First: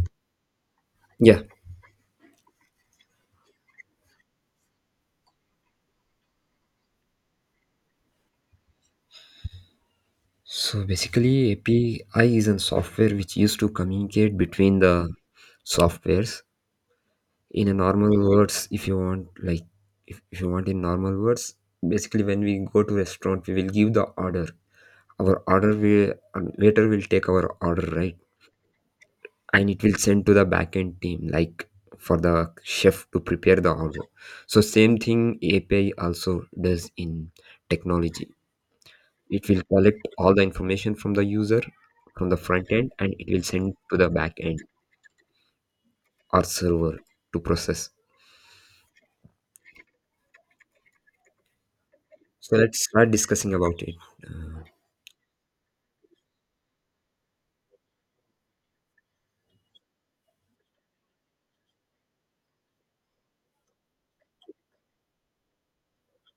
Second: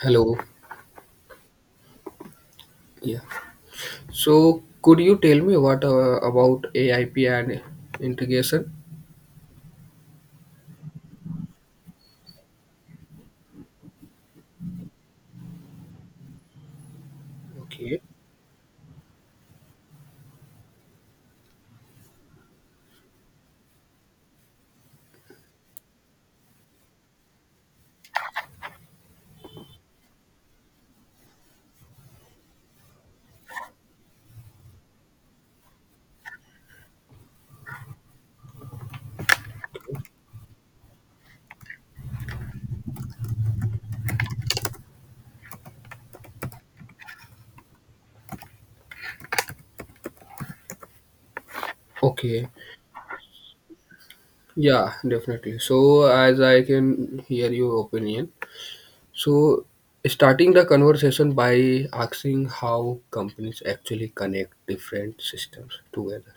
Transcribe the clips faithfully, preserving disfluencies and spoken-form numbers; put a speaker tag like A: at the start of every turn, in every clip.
A: Hello.
B: Yeah.
A: Yeah. So, could you tell me what uh, about A I P and integration?
B: So basically, A P I is a software which used to communicate between the softwares. In a
A: Okay.
B: normal words, if you want, like if, if you want in normal words, basically when we go to restaurant, we will give the order. Our order will um, waiter will take our order, right? And it will send to the backend team, like for the chef to prepare the order. So same thing A P I also does in technology. It will collect all the information from the user from the front end and it will send to the back end or server to process.
A: Okay.
B: So let's start discussing about it.
A: Yeah, definitely. So, as I can hear your opinion, so starting the conversation by asking how companies actually connect different systems together.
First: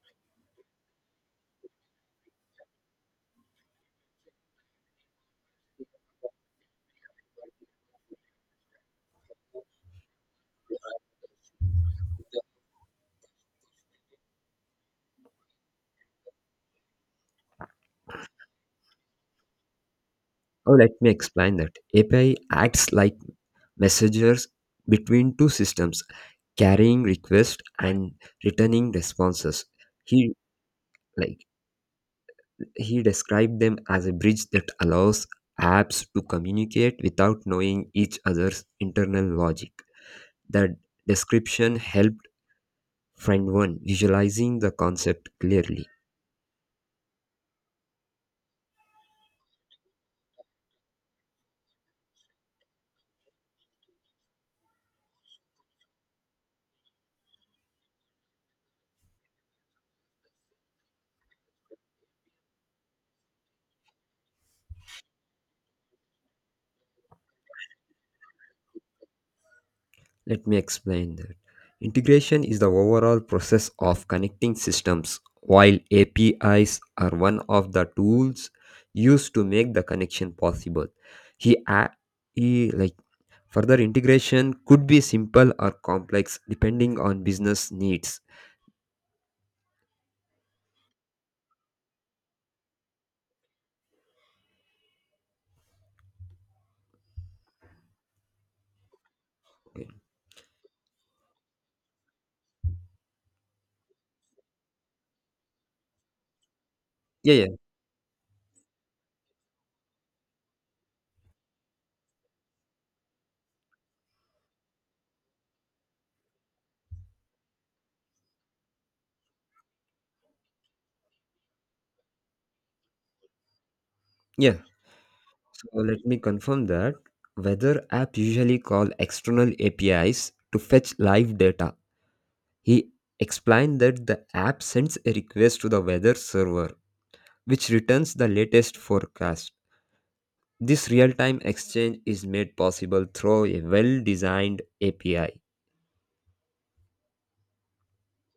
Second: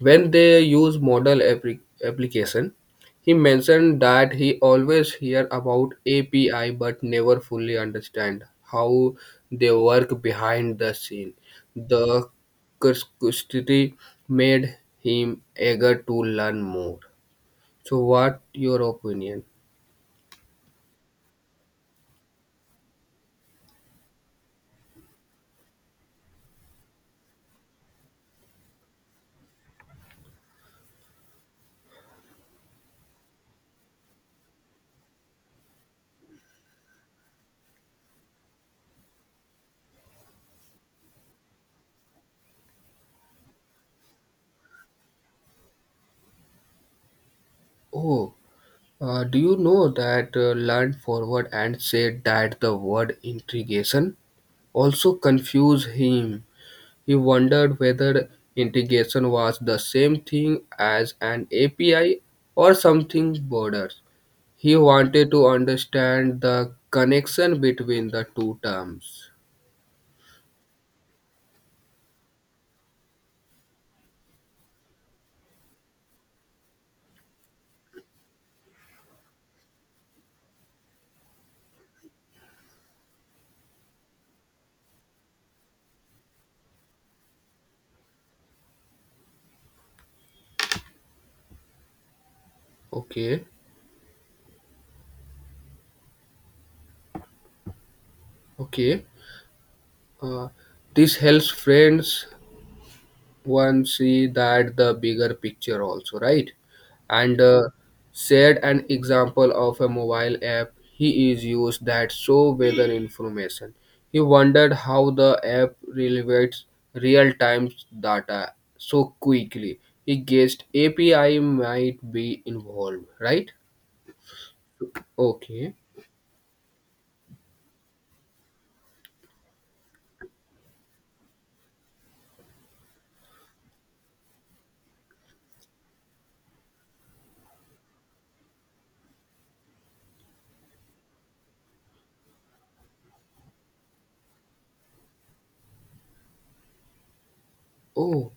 A: When they use model appli- application, he mentioned that he always hear about A P I but never fully understand how they work behind the scene. The curiosity made him eager to learn more. So, what your opinion?
B: Oh, let me explain that API acts like messengers between two systems, carrying requests and returning responses. He like he described them as a bridge that allows apps to communicate without knowing each other's internal logic. The description help Friend one visualizing the concept clearly.
A: Oh, uh, do you know that uh, learned forward and said that the word integration also confused him? He wondered whether integration was the same thing as an A P I or something broader. He wanted to understand the connection between the two terms.
B: Let me explain that. Integration is the overall process of connecting systems, while A P Is are one of the tools used to make the connection possible. He, a- he like further integration could be simple or complex depending on business needs.
A: Okay, okay.
B: Okay.
A: Uh, this helps friends one see that the bigger picture also right,
B: Yeah,
A: and
B: yeah,
A: uh, said an example of a mobile app he is used that show weather information. He wondered how the app relates real-time data so quickly. He guessed API might be involved, right?
B: yeah.
A: Okay.
B: So let me confirm that whether app usually call external A P Is to fetch live data. He explained that the app sends a request to the weather server, which returns the latest forecast. This real time exchange is made possible through a well designed A P I.
A: Oh,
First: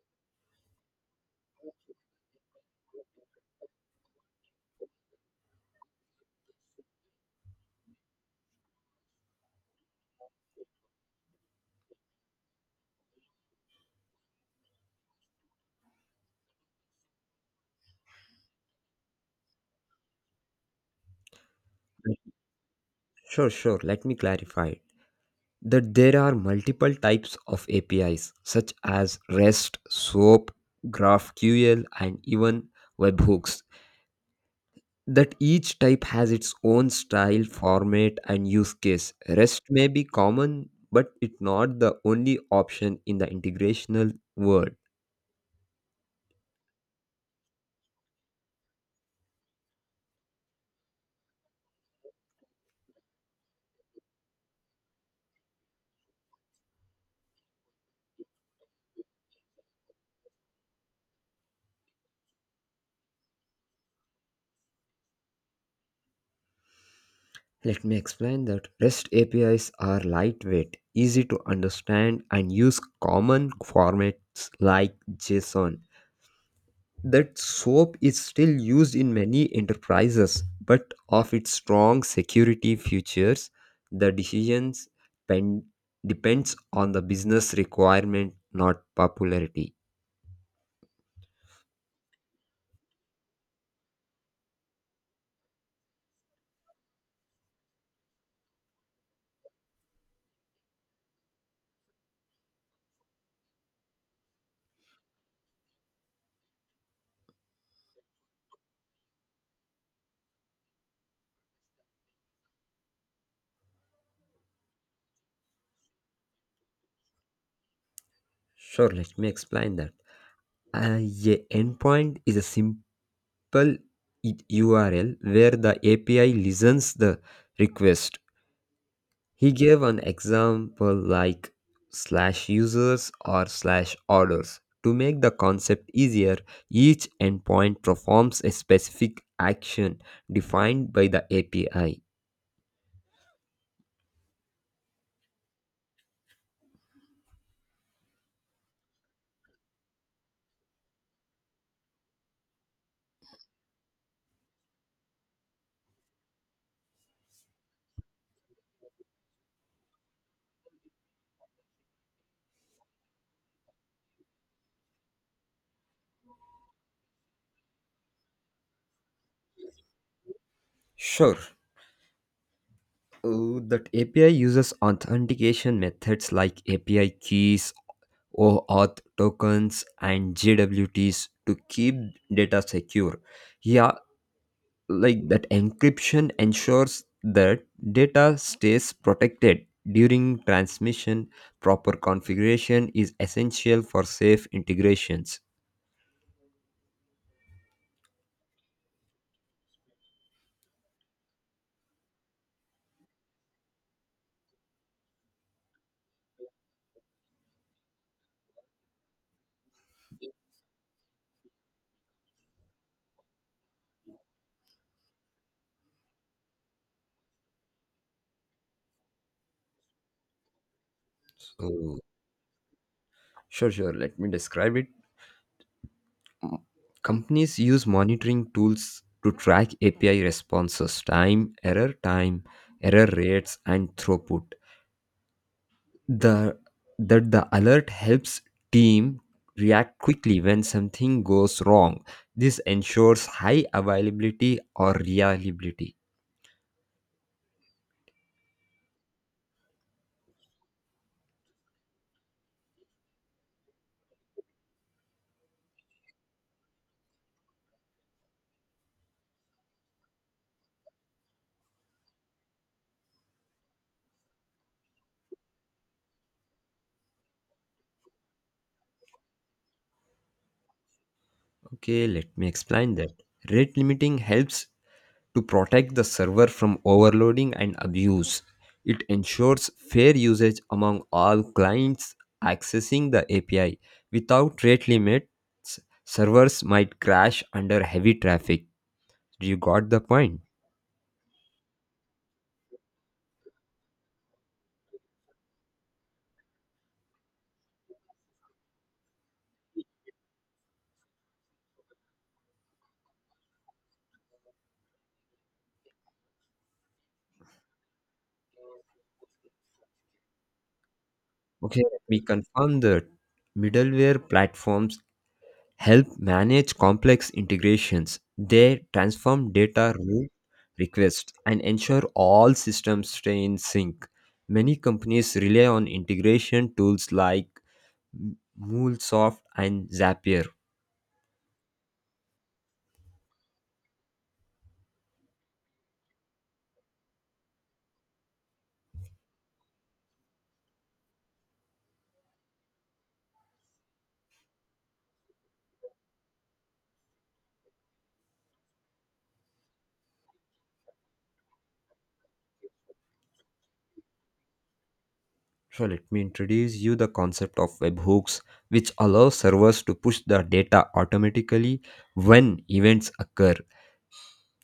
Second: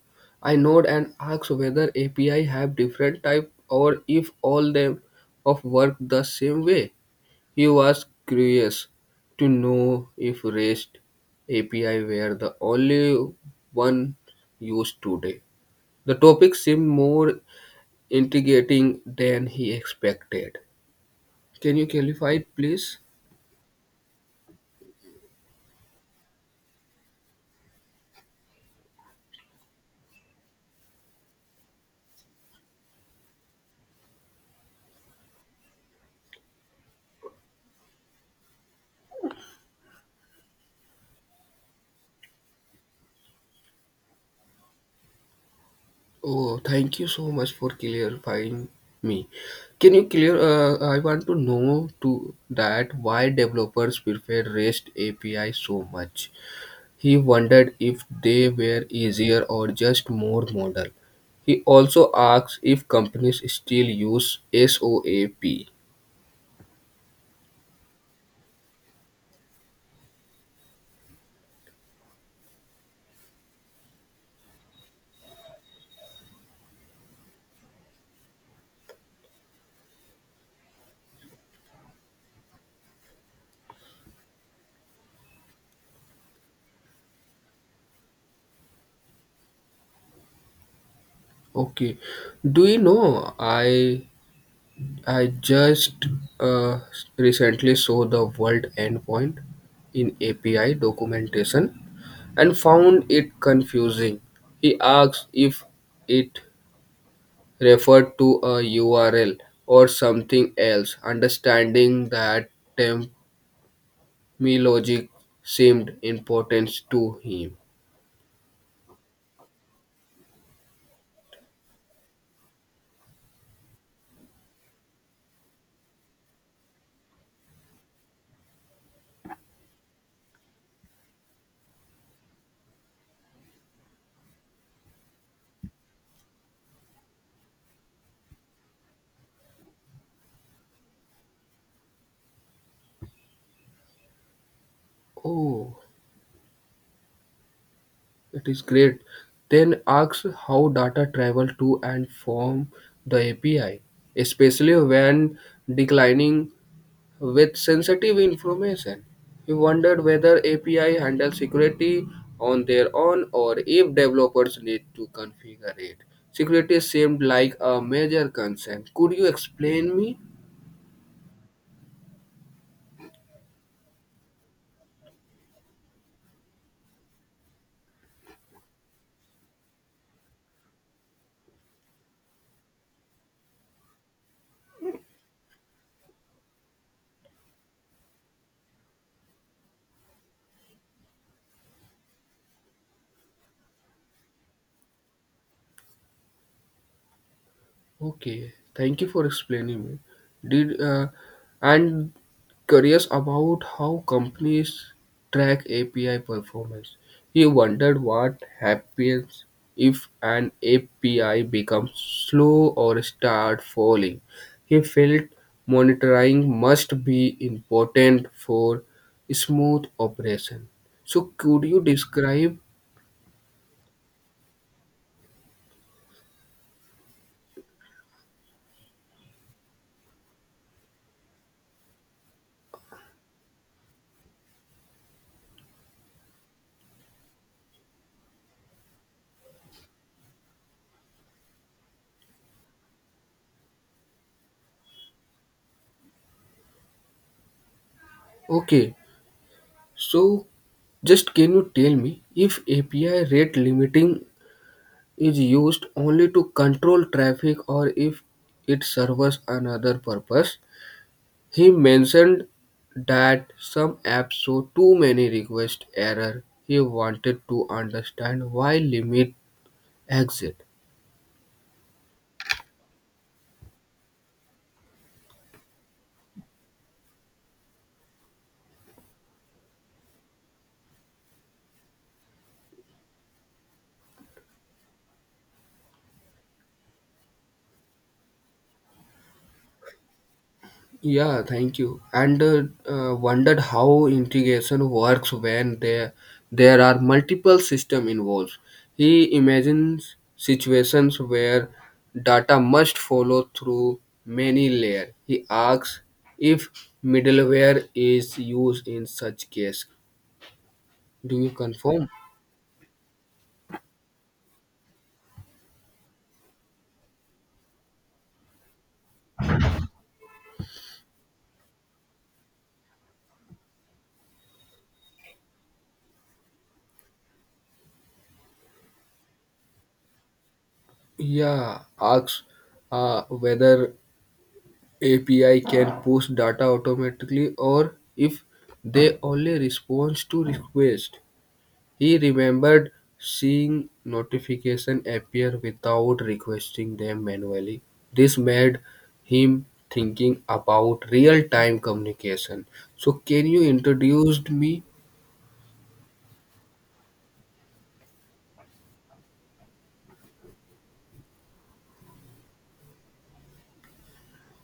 A: I note and asked whether API have different type or if all them of work the same way. He was curious to know if REST A P I were the only one used today. The topic seemed more intriguing than he expected. Can you clarify it, please?
B: Sure, sure, let me clarify that there are multiple types of A P Is, such as REST, SOAP, GraphQL, and even webhooks. That each type has its own style, format, and use case. REST may be common, but it's not the only option in the integrational world.
A: Oh, thank you so much for clarifying me. Can you clear? Uh, I want to know to that why developers prefer REST A P I so much. He wondered if they were easier or just more modern. He also asks if companies still use SOAP.
B: Let me explain that REST A P Is are lightweight, easy to understand, and use common formats like JSON. That soap is still used in many enterprises, but of its strong security features, the decisions pen- depends on the business requirement, not popularity.
A: Okay, do you know I I just uh, recently saw the world endpoint in A P I documentation and found it confusing. He asks if it referred to a U R L or something else. Understanding that temp. Me logic seemed important to him.
B: Sure, let me explain that. Uh, a endpoint is a simple i- U R L where the A P I listens the request. He gave an example like slash users or slash orders. To make the concept easier, each endpoint performs a specific action defined by the A P I.
A: Oh, it is great. Then asks how data travel to and from the A P I, especially when declining with sensitive information. He wondered whether A P I handle security on their own or if developers need to configure it. Security seemed like a major concern. Could you explain me?
B: Sure. Uh, that A P I uses authentication methods like A P I keys, OAuth tokens, and G W Ts to keep data secure. He like that encryption ensures that data stays protected during transmission. Proper configuration is essential for safe integrations.
A: Okay, thank you for explaining me. Did uh, And curious about how companies track A P I performance. He wondered what happens if an A P I becomes slow or start falling. He felt monitoring must be important for smooth operation. So could you
B: So
A: describe?
B: sure sure, let me describe it. Mm. Companies use monitoring tools to track API responses time, error time error rates, and throughput. The That the alert helps team react quickly when something goes wrong. This ensures high availability or reliability.
A: Okay. So, just can you tell me if A P I rate limiting is used only to control traffic or if it serves another purpose? He mentioned that some apps show too many request error. He wanted to understand why limit exist.
B: Okay, let me explain that rate limiting helps to protect the server from overloading and abuse. It ensures fair usage among all clients accessing the API. Without rate limits, servers might crash under heavy traffic. You got the point.
A: Yeah, thank you. And uh, uh, wondered how integration works when there there are multiple system involved. He imagines situations where data must follow through many layers. He asks if middleware is used in such case. Do you
B: Okay,
A: confirm?
B: we confirm that middleware platforms help manage complex integrations. They transform data rule requests and ensure all systems stay in sync. Many companies rely on integration tools like M- MuleSoft and Zapier.
A: Yeah, asks uh, whether A P I can push data automatically or if they only respond to request. He remembered seeing notifications appear without requesting them manually. This made him thinking about real-time communication. So can you introduce me?
B: So let me introduce you the concept of webhooks, which allow servers to push the data automatically when events occur.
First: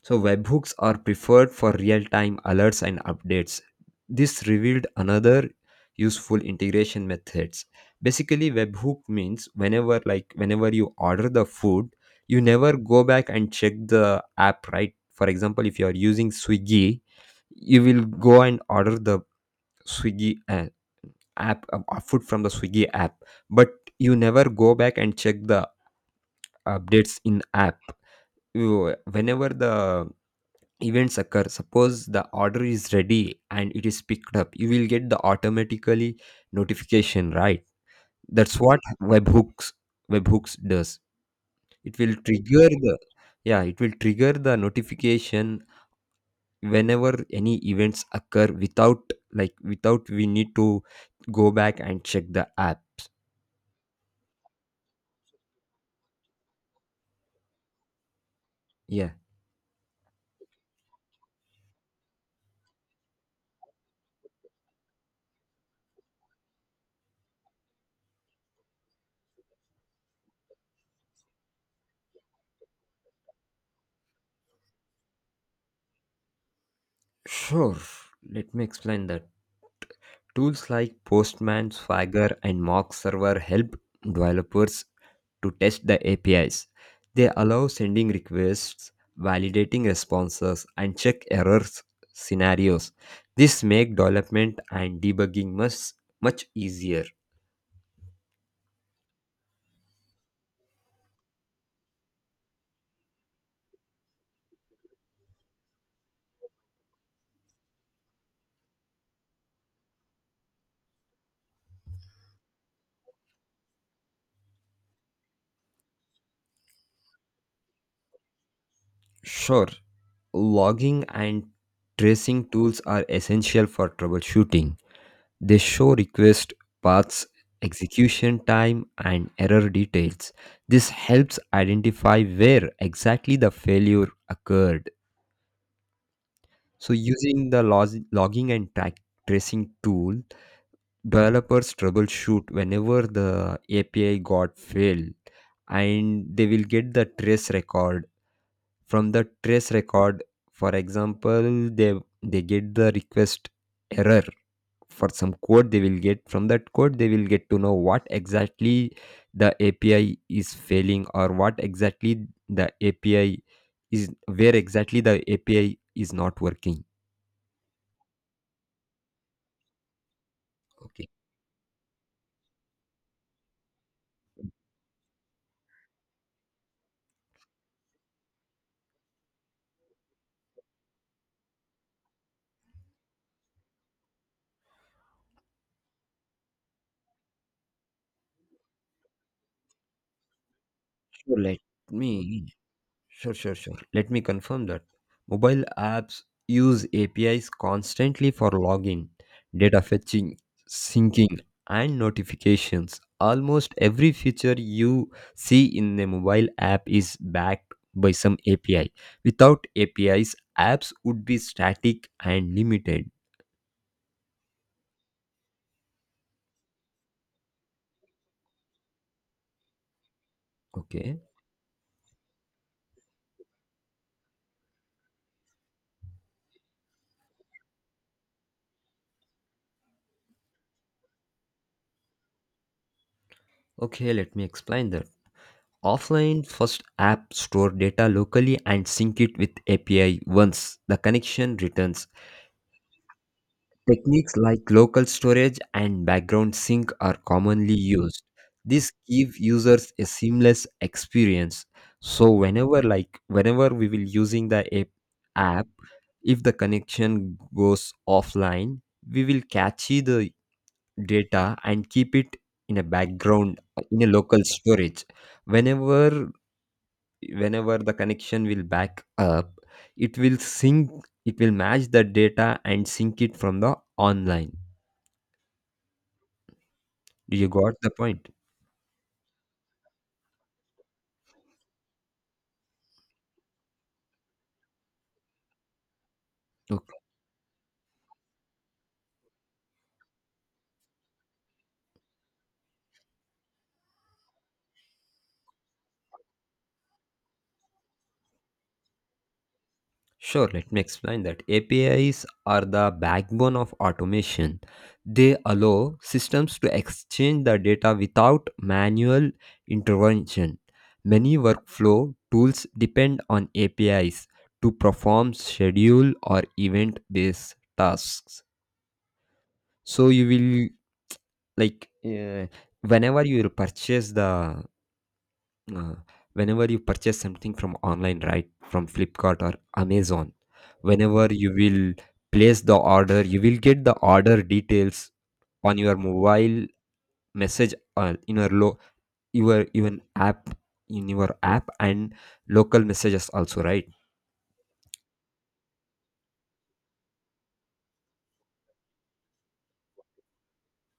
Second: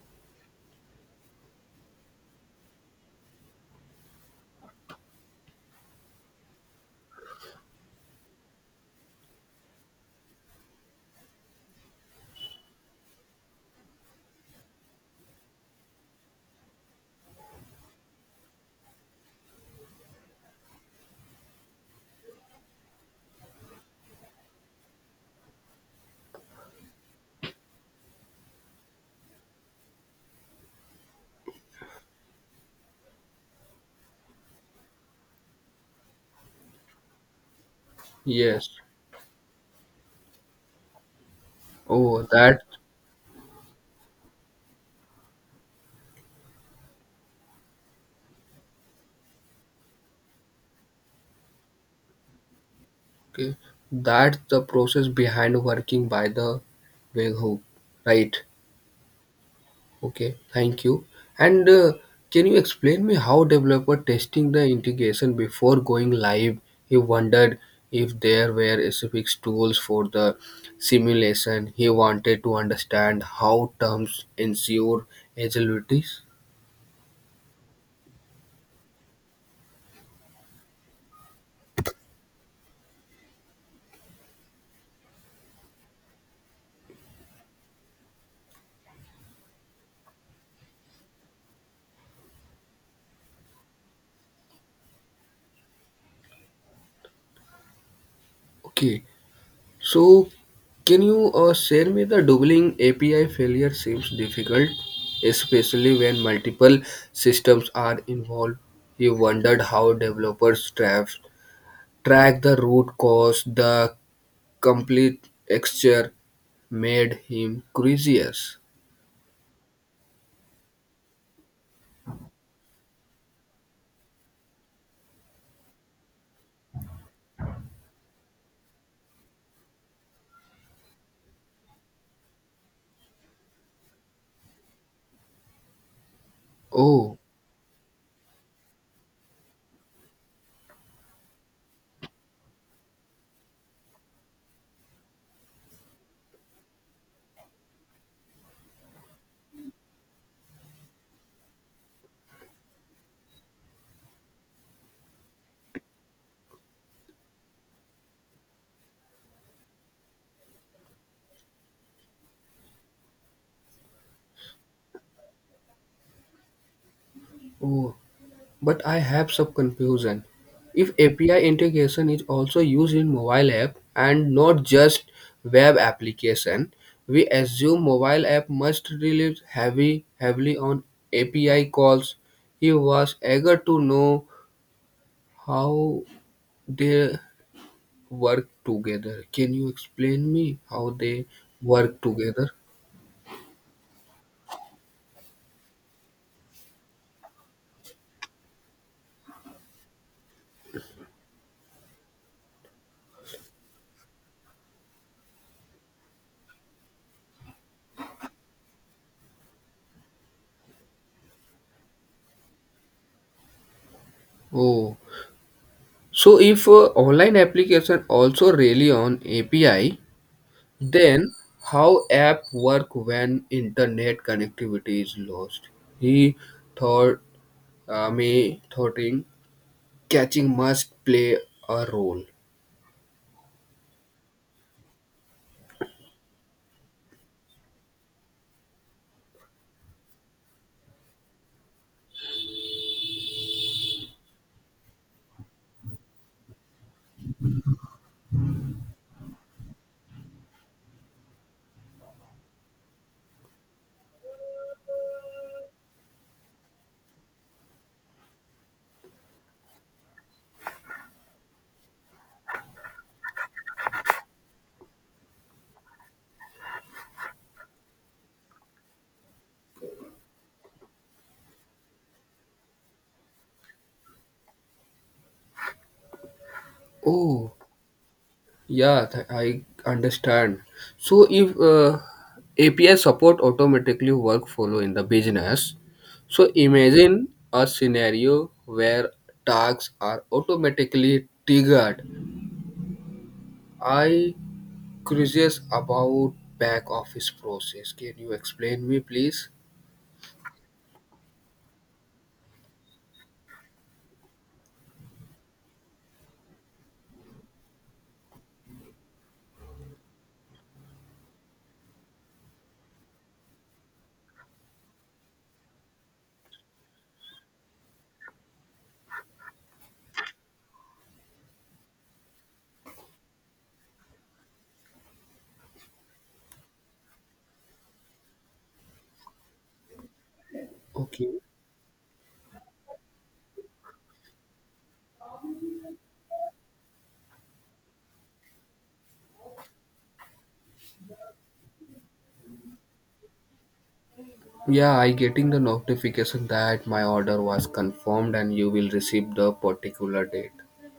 B: So webhooks are preferred for real-time alerts and updates. This revealed another useful integration methods. Basically, webhook means whenever like whenever you order the food, you never go back and check the app, right? For example, if you are using Swiggy, you will go and order the Swiggy uh, app uh, uh, food from the Swiggy app, but you never go back and check the updates in app. You, whenever the events occur, suppose the order is ready and it is picked up, you will get the automatically notification, right? That's
A: Yes.
B: what webhooks webhooks does. It will
A: Oh, that.
B: trigger the yeah, it will trigger the notification whenever any events occur without like without we need to go back and check the app.
A: Okay. That's the process behind working by the webhook, right?
B: Yeah,
A: Okay, thank you. And uh, can you explain me how developer testing the integration before going live? He wondered if there were specific tools for the simulation. He wanted to understand how terms ensure agilities.
B: sure, let me explain that. Tools like Postman, Swagger, and Mock Server help developers to test the A P Is. They allow sending requests, validating responses, and check errors scenarios. This make development and debugging much much easier.
A: Okay, so can you uh, share me the doubling A P I failure seems difficult, especially when multiple systems are involved. He wondered how developers trap Track the root cause, the complete texture made him curious.
B: Sure, logging and tracing tools are essential for troubleshooting. They show request paths, execution time, and error details. This helps identify where exactly the failure occurred. So,
A: Oh,
B: using the log- logging and track tracing tool, developers troubleshoot whenever the A P I got failed and they will get the trace record. From the trace record, for example, they, they get the request error. For some code they will get, from that code they will get to know what exactly the API is failing, or what exactly the API is, where exactly the API is not working.
A: oh, but I have some confusion. If
B: Okay,
A: A P I integration is also used in mobile app and not just web application, we assume mobile app must rely heavy, heavily on A P I calls. He was eager to know how they work together. Can you explain me how they
B: sure. Let
A: work
B: me
A: together?
B: sure, sure, sure. Let me confirm that. Mobile apps use A P Is constantly for login, data fetching, syncing, and notifications. Almost every feature you see in a mobile app is backed by some A P I. Without A P Is, apps would be static and limited.
A: Oh, so if uh, online application also rely on A P I,
B: Okay.
A: then how app work when internet connectivity is lost? He thought uh, me thoughting catching must play a role.
B: Okay, let me explain that. Offline, first app store data locally and sync it with A P I once the connection returns. Techniques like local storage and background sync are commonly used. This give users a seamless experience. So whenever like whenever we will using the app, app if the connection goes offline, we will catch the data and keep it in a background uh, in a local storage. Whenever whenever the connection will back up, it will sync, it will match the data and sync it from the online. You
A: Oh,
B: got the point.
A: yeah, th- I understand. So if uh, A P I support automatically work follow in the business, so
B: Okay.
A: imagine a scenario where tasks are automatically triggered. I curious about back office process. Can you explain me, please?
B: Sure, let me explain that. A P Is are the backbone of automation. They allow systems to exchange the data without manual intervention. Many workflow tools depend on A P Is to perform schedule or event based tasks. So you will like uh, whenever you will purchase the Uh, whenever you purchase something from online, right, from flipkart or amazon, whenever
A: Okay.
B: you will place the order, you will get the order details on your mobile message, or in your low your even app, in your app and local messages also, right?
A: Yeah, I getting the notification that my order was confirmed and you will receive the particular date.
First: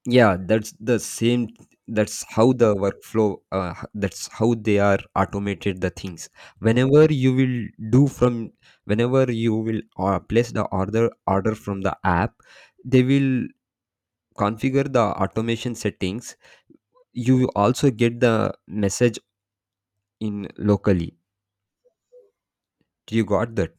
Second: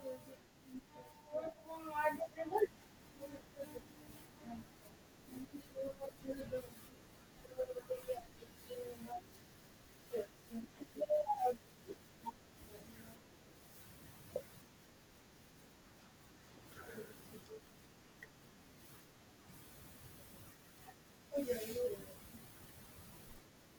B: Yeah, that's the same. That's how the workflow uh, h- that's how they are automated the things. Whenever you will do from whenever you will uh, place the order order from the app, they will configure the automation settings, you also get the message in locally. You got that.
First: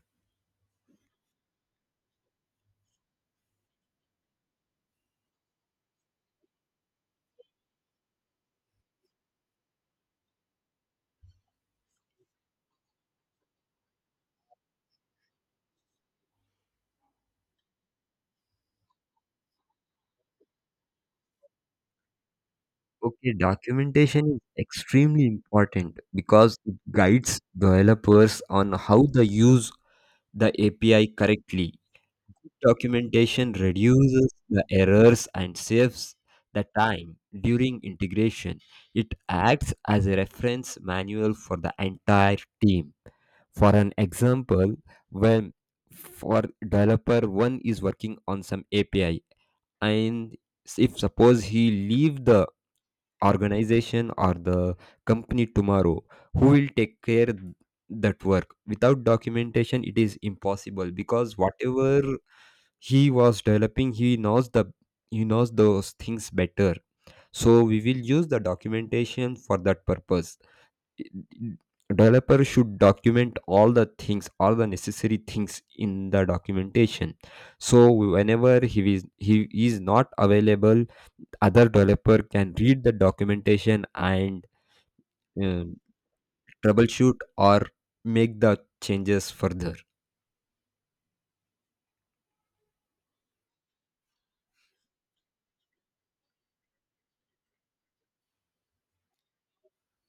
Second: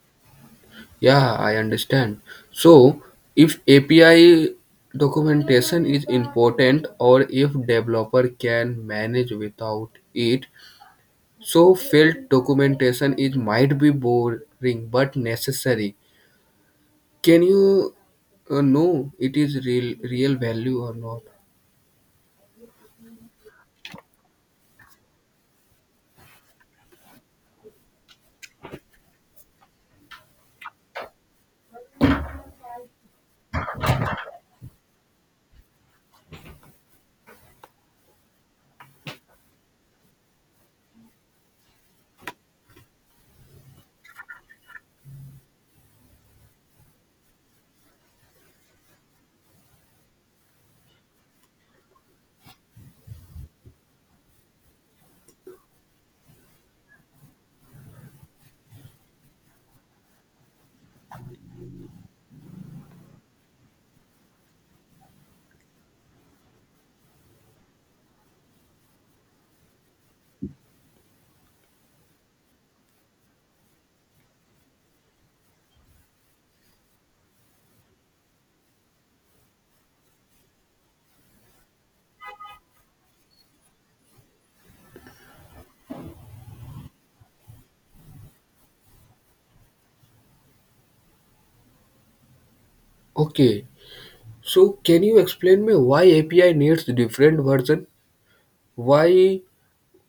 A: Yeah, I understand. So, if A P I documentation is important or if developer can manage without it, so failed documentation is might be boring but necessary. Can you uh, know it is real real value or not?
B: Okay, documentation is extremely important because it guides developers on how to use the API correctly. Documentation reduces the errors and saves the time during integration. It acts as a reference manual for the entire team. For an example, when for developer one is working on some A P I and s- if suppose he leave the organization or the company tomorrow, who will take care that work? Without documentation, it is impossible because whatever he was developing, he knows the he knows those things better. So we will use the documentation for that purpose. Developer should document all the things, all the necessary things in the documentation, so whenever he is he is not available, other developer can read the documentation and um, troubleshoot or make the changes further.
A: Okay. So, can you explain me why A P I needs different version? Why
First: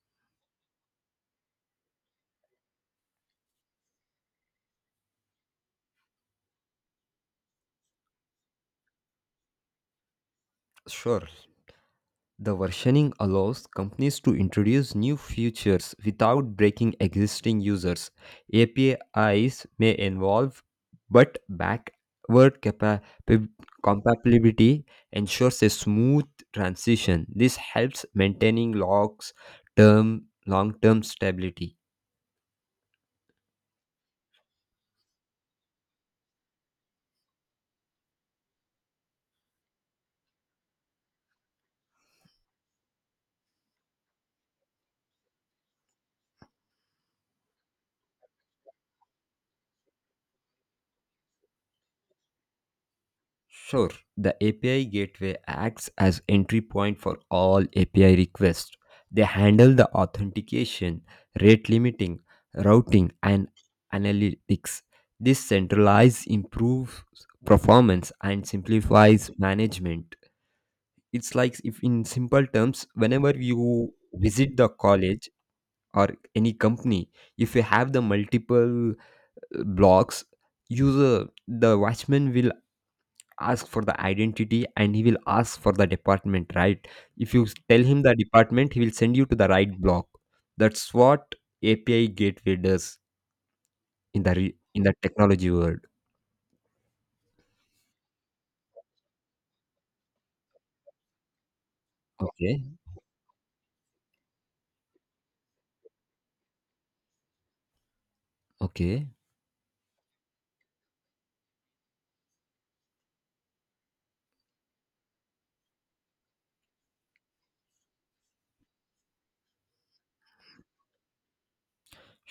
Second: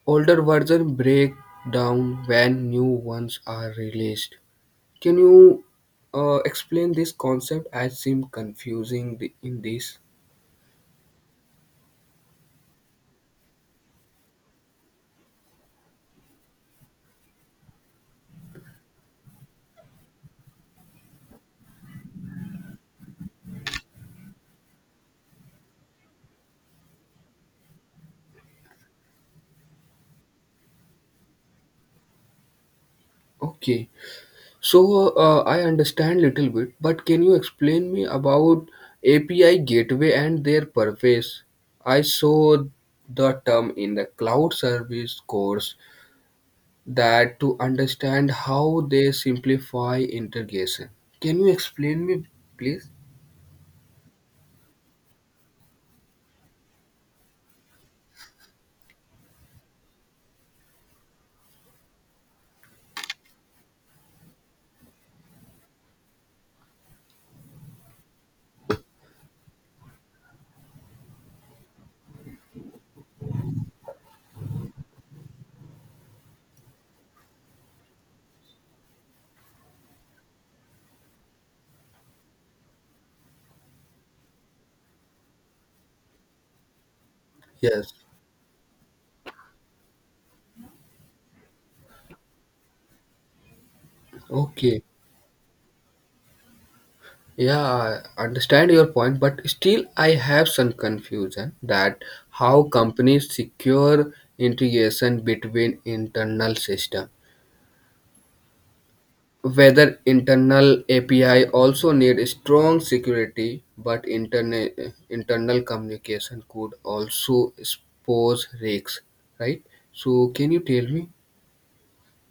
A: older version break down when new ones are released? Can you uh, explain this concept? I seem confusing the, in this.
B: Sure, the versioning allows companies to introduce new features without breaking existing users. A P Is may involve, but backward capa- pib- compatibility ensures a smooth transition. This helps maintaining logs term long-term stability.
A: Okay, so uh, I understand little bit, but can you explain me about A P I gateway and their purpose? I saw the term in the cloud service course that to understand how they simplify integration. Can you explain me, please?
B: Sure, the A P I gateway acts as entry point for all A P I requests. They handle the authentication, rate limiting, routing, and analytics. This centralized improves performance and simplifies management. It's like, if in simple terms, whenever you visit the college or any company, if you have the multiple uh, blocks, user the watchman will ask for the identity and he will ask for the department, right? If you s- tell
A: Yes.
B: him the department, he will send you to the right block. That's what API gateway does in the re-
A: Okay.
B: in the technology world.
A: Yeah, I understand your point, but still I have some confusion that how
B: Okay.
A: companies secure integration between internal system.
B: Okay,
A: Whether internal A P I also need strong security, but interna- internal communication could also expose risks, right? So can you tell me?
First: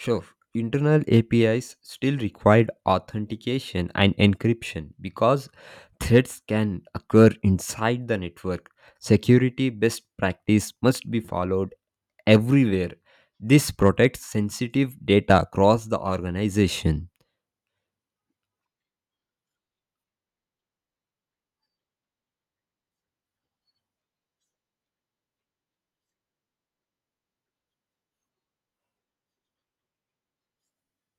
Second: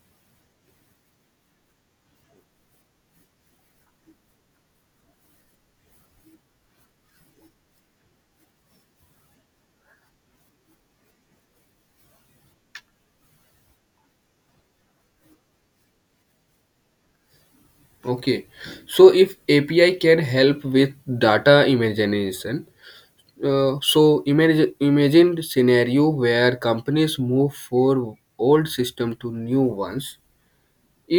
B: sure. Internal APIs still required authentication and encryption because threats can occur inside the network. Security best practice must be followed everywhere. This protects sensitive data across the organization.
A: Okay, so if A P I can help with data imagination. Uh, so imagine imagine scenario where companies move for old system to new ones.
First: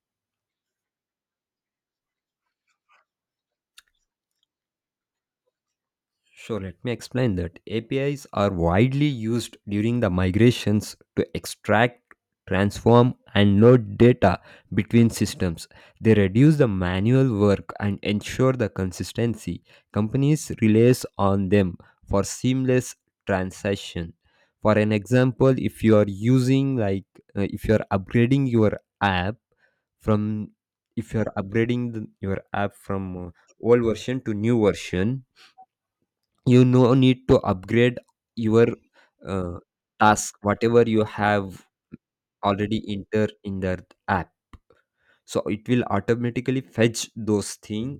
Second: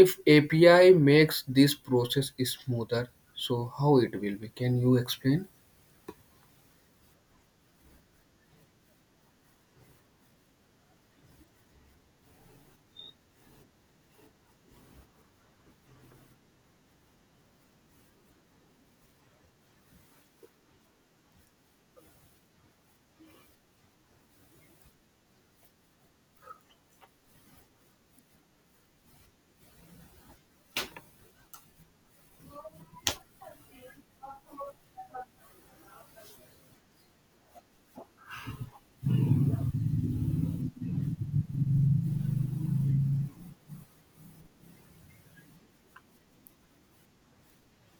A: If A P I makes this process smoother, so how it will be? Can you explain?
B: So let me explain that. A P Is are widely used during the migrations to extract, transform, and load data between systems. They reduce the manual work and ensure the consistency. Companies relies on them for seamless transaction. For an example, if you are using like uh, if you are upgrading your app from if you are upgrading the, your app from uh, old version to new version, you no need to upgrade your uh, task whatever you have already enter in the app, so it will automatically fetch those thing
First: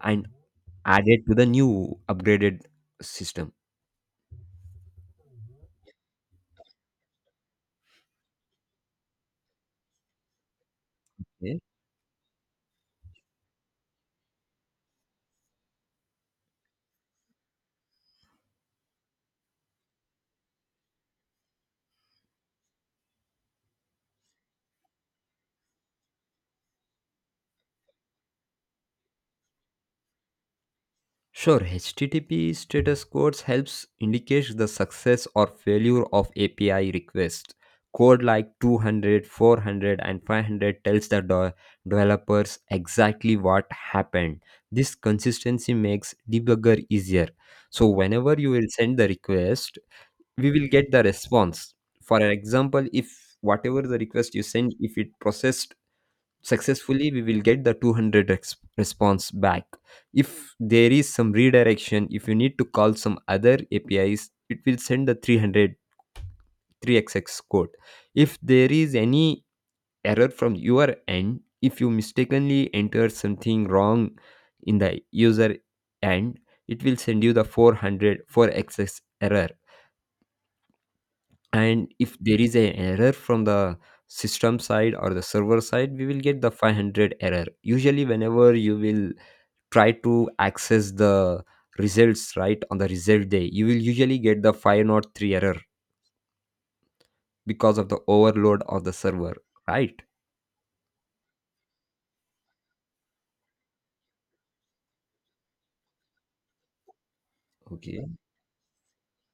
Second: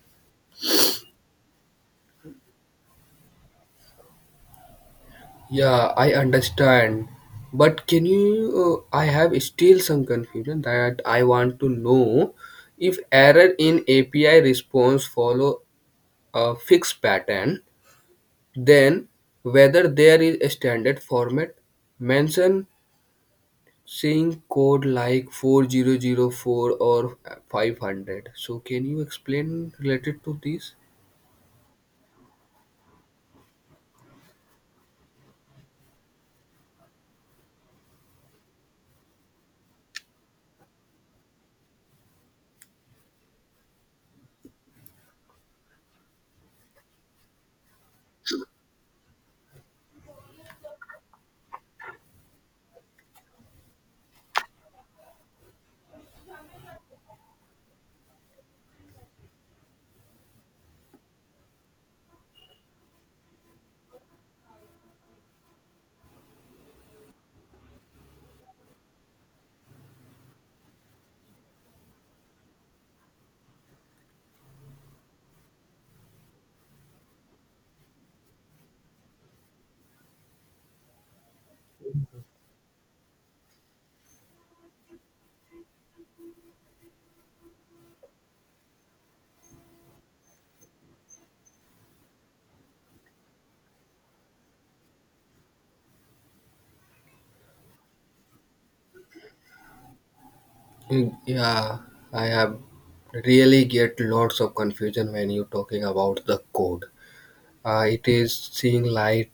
B: and add it to the new upgraded system.
A: Yeah, I understand. But can you? Uh, I have still some confusion that I want
B: Yes.
A: to know if error in A P I response follow a fixed pattern, then whether there is a standard format mention saying code like four thousand four or five hundred, so can you explain related to this?
B: Sure, H T T P status codes helps indicate the success or failure of A P I request. Code like two hundred, four hundred, and five hundred tells the de- developers exactly what happened. This consistency makes debugger easier. So whenever you will send the request, we will get the response. For example, if whatever the request you send, if it processed successfully we will get the two hundred rex- response back. If there is some redirection, if you need to call some other apis, it will send the three hundred three 3xx code. If there is any error from your end, if you mistakenly enter something wrong in the user end, it will send you the four hundred four 4xx error. And if there is an error from the system side or the server side, we will get the five hundred error. Usually whenever you will try to access the results, right, on the result day you will usually get the five zero three error because of the overload of the server, right?
A: Yeah, I have really get lots of confusion when you talking about the code. Uh,
B: Okay,
A: it is seeing light.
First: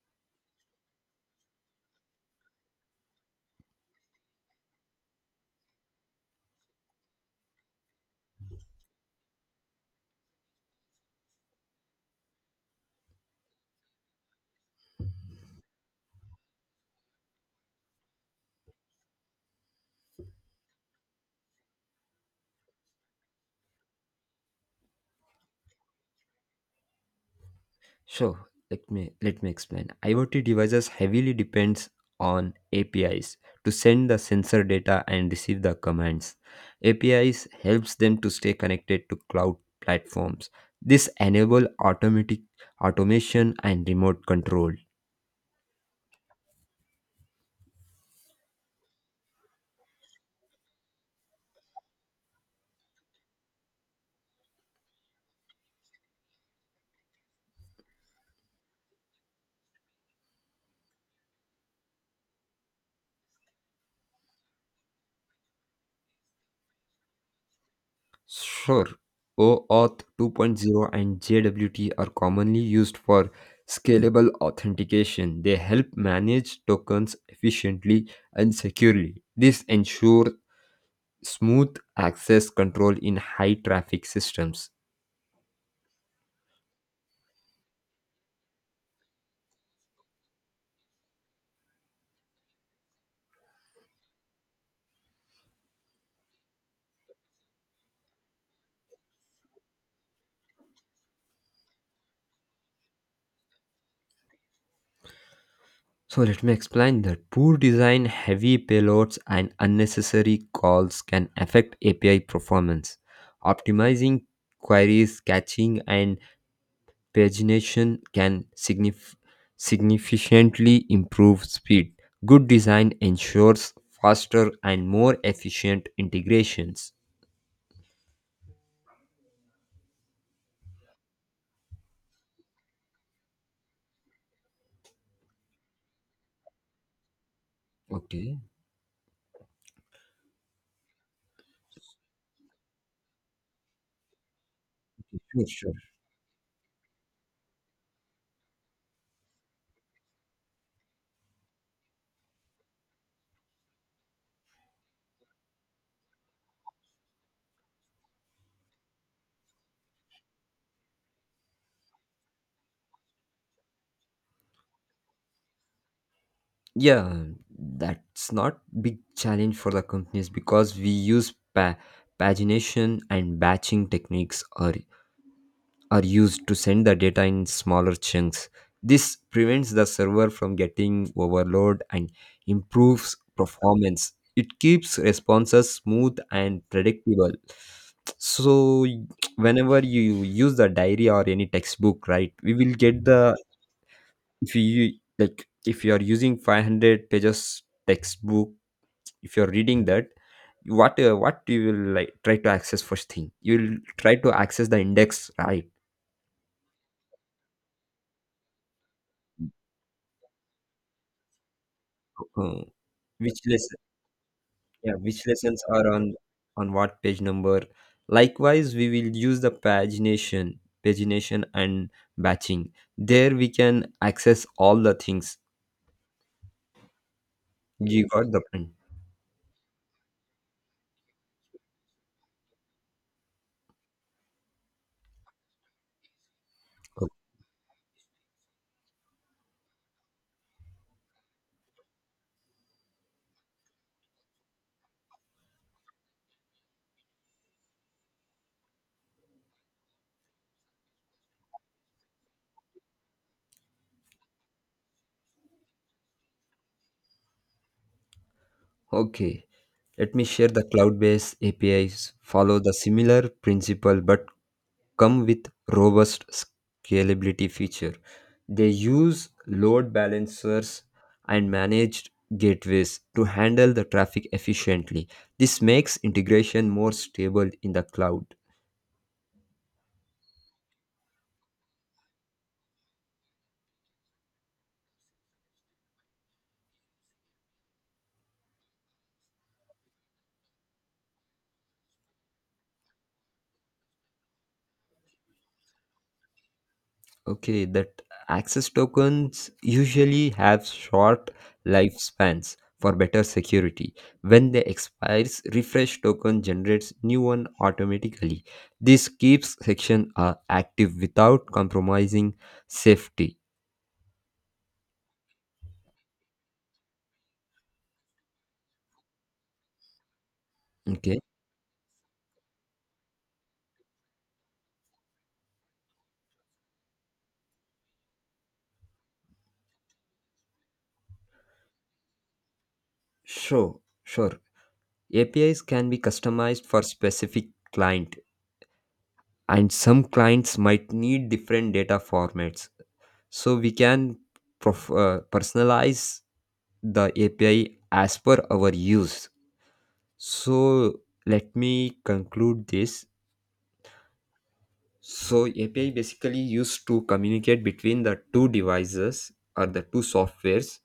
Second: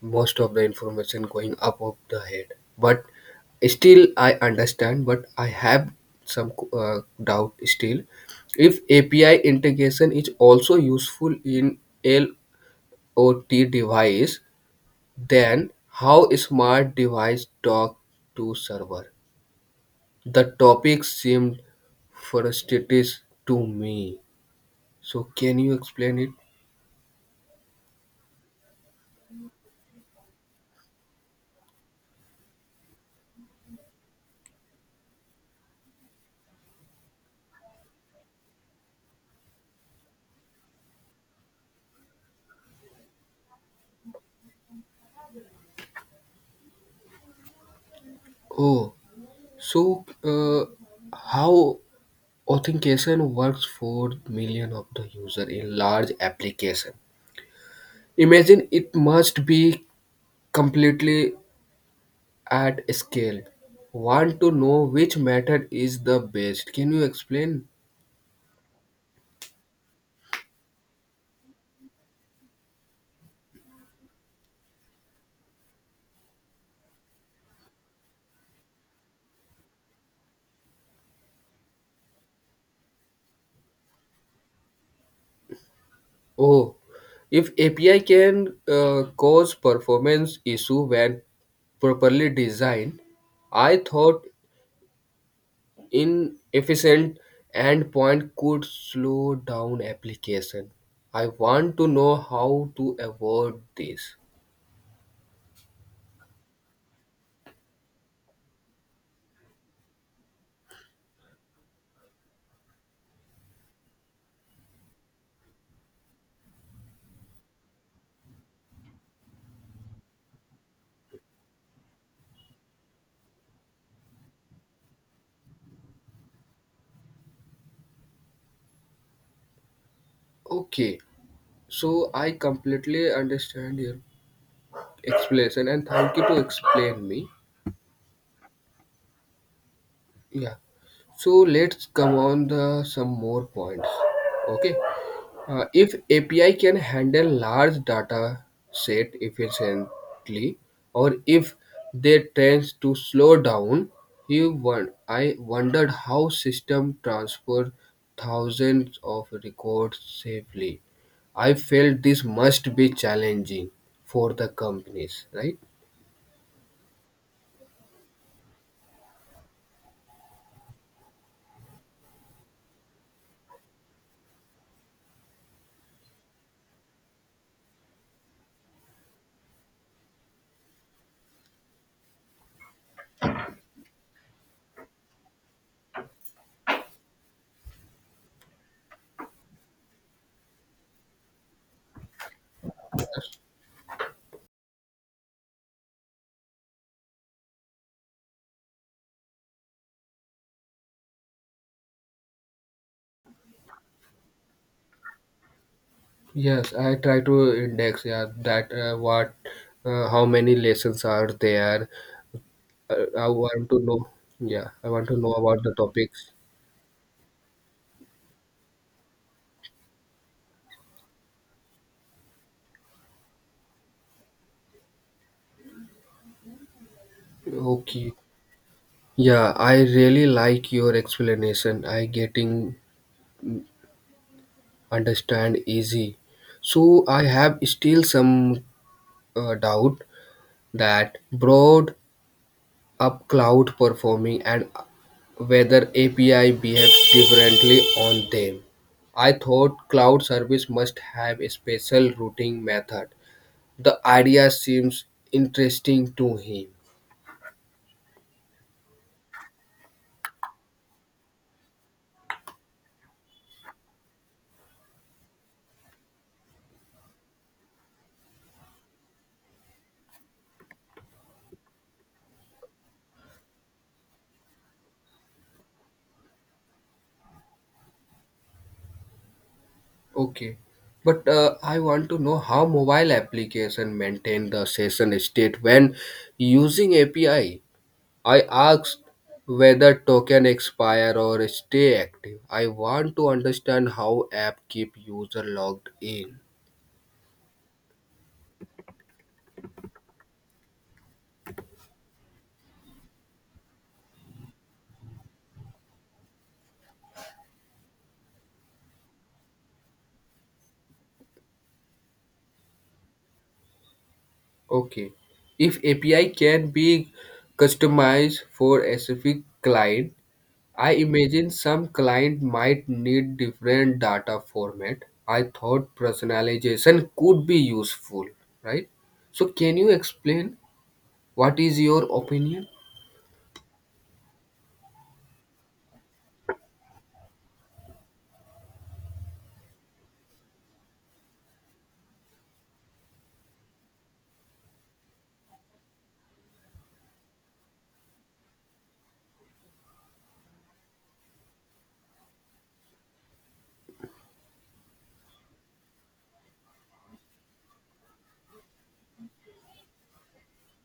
A: Most of the information going up of the head, but still I understand, but I have some uh, doubt still. If API integration is also useful in lot device, then how smart device talk to server? The topic seemed frustrating to me. So, can you explain it?
B: so let me let me explain. IoT devices heavily depends on apis to send the sensor data and receive the commands. Apis helps them to stay connected to cloud platforms. This enable automatic automation and remote control.
A: Oh, so uh, how authentication works for million of the user in large application? Imagine it must be completely at scale. Want to know which method is the best? Can you explain?
B: Sure, OAuth 2.0 and J W T are commonly used for scalable authentication. They help manage tokens efficiently and securely. This ensures smooth access control in high traffic systems.
A: Oh, if A P I can uh, cause performance issue when properly designed, I thought inefficient endpoint could slow down application. I want to know how to avoid this.
B: So, let me explain that poor design, heavy payloads, and unnecessary calls can affect A P I performance. Optimizing queries, catching, and pagination can signif- significantly improve speed. Good design ensures faster and more efficient integrations.
A: Okay, so I completely understand your explanation, and thank you to explain me.
B: Okay,
A: Yeah. So let's come on the some more points. Okay.
B: sure,
A: Uh,
B: sure.
A: if A P I can handle large data set efficiently, or if they tends to slow down, he won- I wondered how system transfer thousands of records safely. I felt this must be challenging for the companies, right?
B: Yeah, that's not big challenge for the companies because we use pa- pagination and batching techniques are are used to send the data in smaller chunks. This prevents the server from getting overloaded and improves performance. It keeps responses smooth and predictable. So whenever you use the diary or any textbook, right, we will get the, if you like, if you are using five hundred pages textbook, if you are reading that, what, uh, what you will like try to access first thing, you will try to access the index, right?
A: Yes, I try to index, yeah, that uh, what, uh, how many lessons are there.
B: Uh,
A: Uh, I
B: which
A: want
B: less.
A: to know, yeah, I
B: Yeah,
A: want to
B: which
A: know about
B: lessons
A: the
B: are on
A: topics.
B: on what page number? Likewise, we will use the pagination, pagination and batching. There we can access all the things. You
A: Okay.
B: got the point.
A: Yeah, I really like your explanation. I getting understand easy. So I have still some uh, doubt that broad Up cloud performing and whether A P I behaves differently on them. I thought cloud service must have a special routing method. The idea seems interesting to him.
B: Okay, let me share. The cloud-based A P Is follow the similar principle but come with robust scalability feature. They use load balancers and managed gateways to handle the traffic efficiently. This makes integration more stable in the cloud.
A: Okay, but uh, I want to know how mobile application maintain the session state when using A P I. I I asked whether token expire or stay active. I want to understand how app keep user logged in.
B: Okay, that access tokens usually have short lifespans for better security. When they expires, refresh token generates new one automatically. This keeps section uh, active without compromising safety.
A: Okay. If A P I can be customized for a specific client, I
B: Okay.
A: imagine some client might need different data format. I thought personalization could be useful, right? So can you explain what is your opinion?
B: Sure, sure. A P Is can be customized for specific client and some clients might need different data formats. So we can prof- uh, personalize the A P I as per our use. So let me conclude this. So A P I basically used to communicate between the two devices or the two softwares.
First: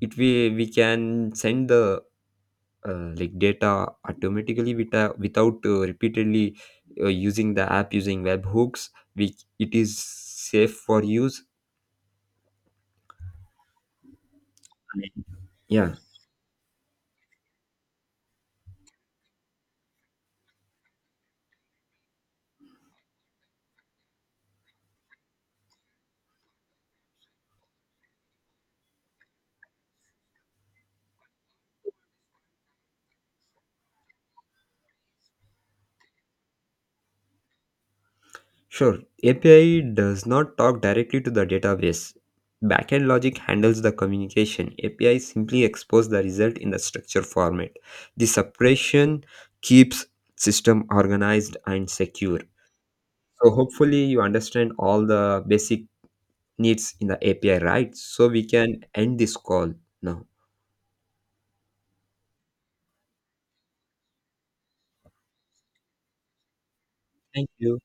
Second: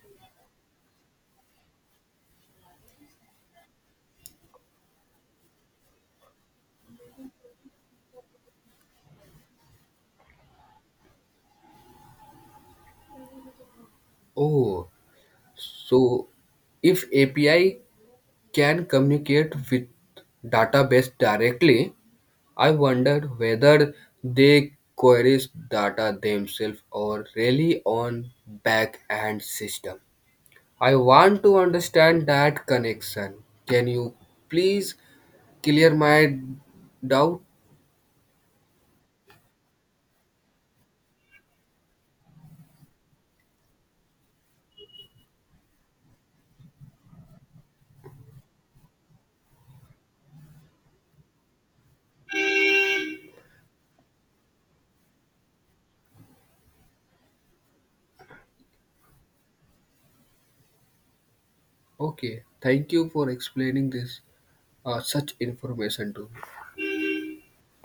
B: It, we we can send the uh, like data automatically without without uh, repeatedly uh, using the app using webhooks. We it is safe for use.
A: Oh,
B: Yeah.
A: so if A P I can communicate with database directly, I wondered whether they queries data themselves or rely on back-end system. I want to understand that connection. Can you please clear my doubt?
B: Sure, A P I does not talk directly to the database. Backend logic handles the communication. A P I simply exposes the result in the structure format. The separation keeps system organized and secure. So hopefully you understand all the basic needs in the A P I, right? So we can end this call now.
A: Okay, thank you for explaining this uh, such information to me.
B: Thank you.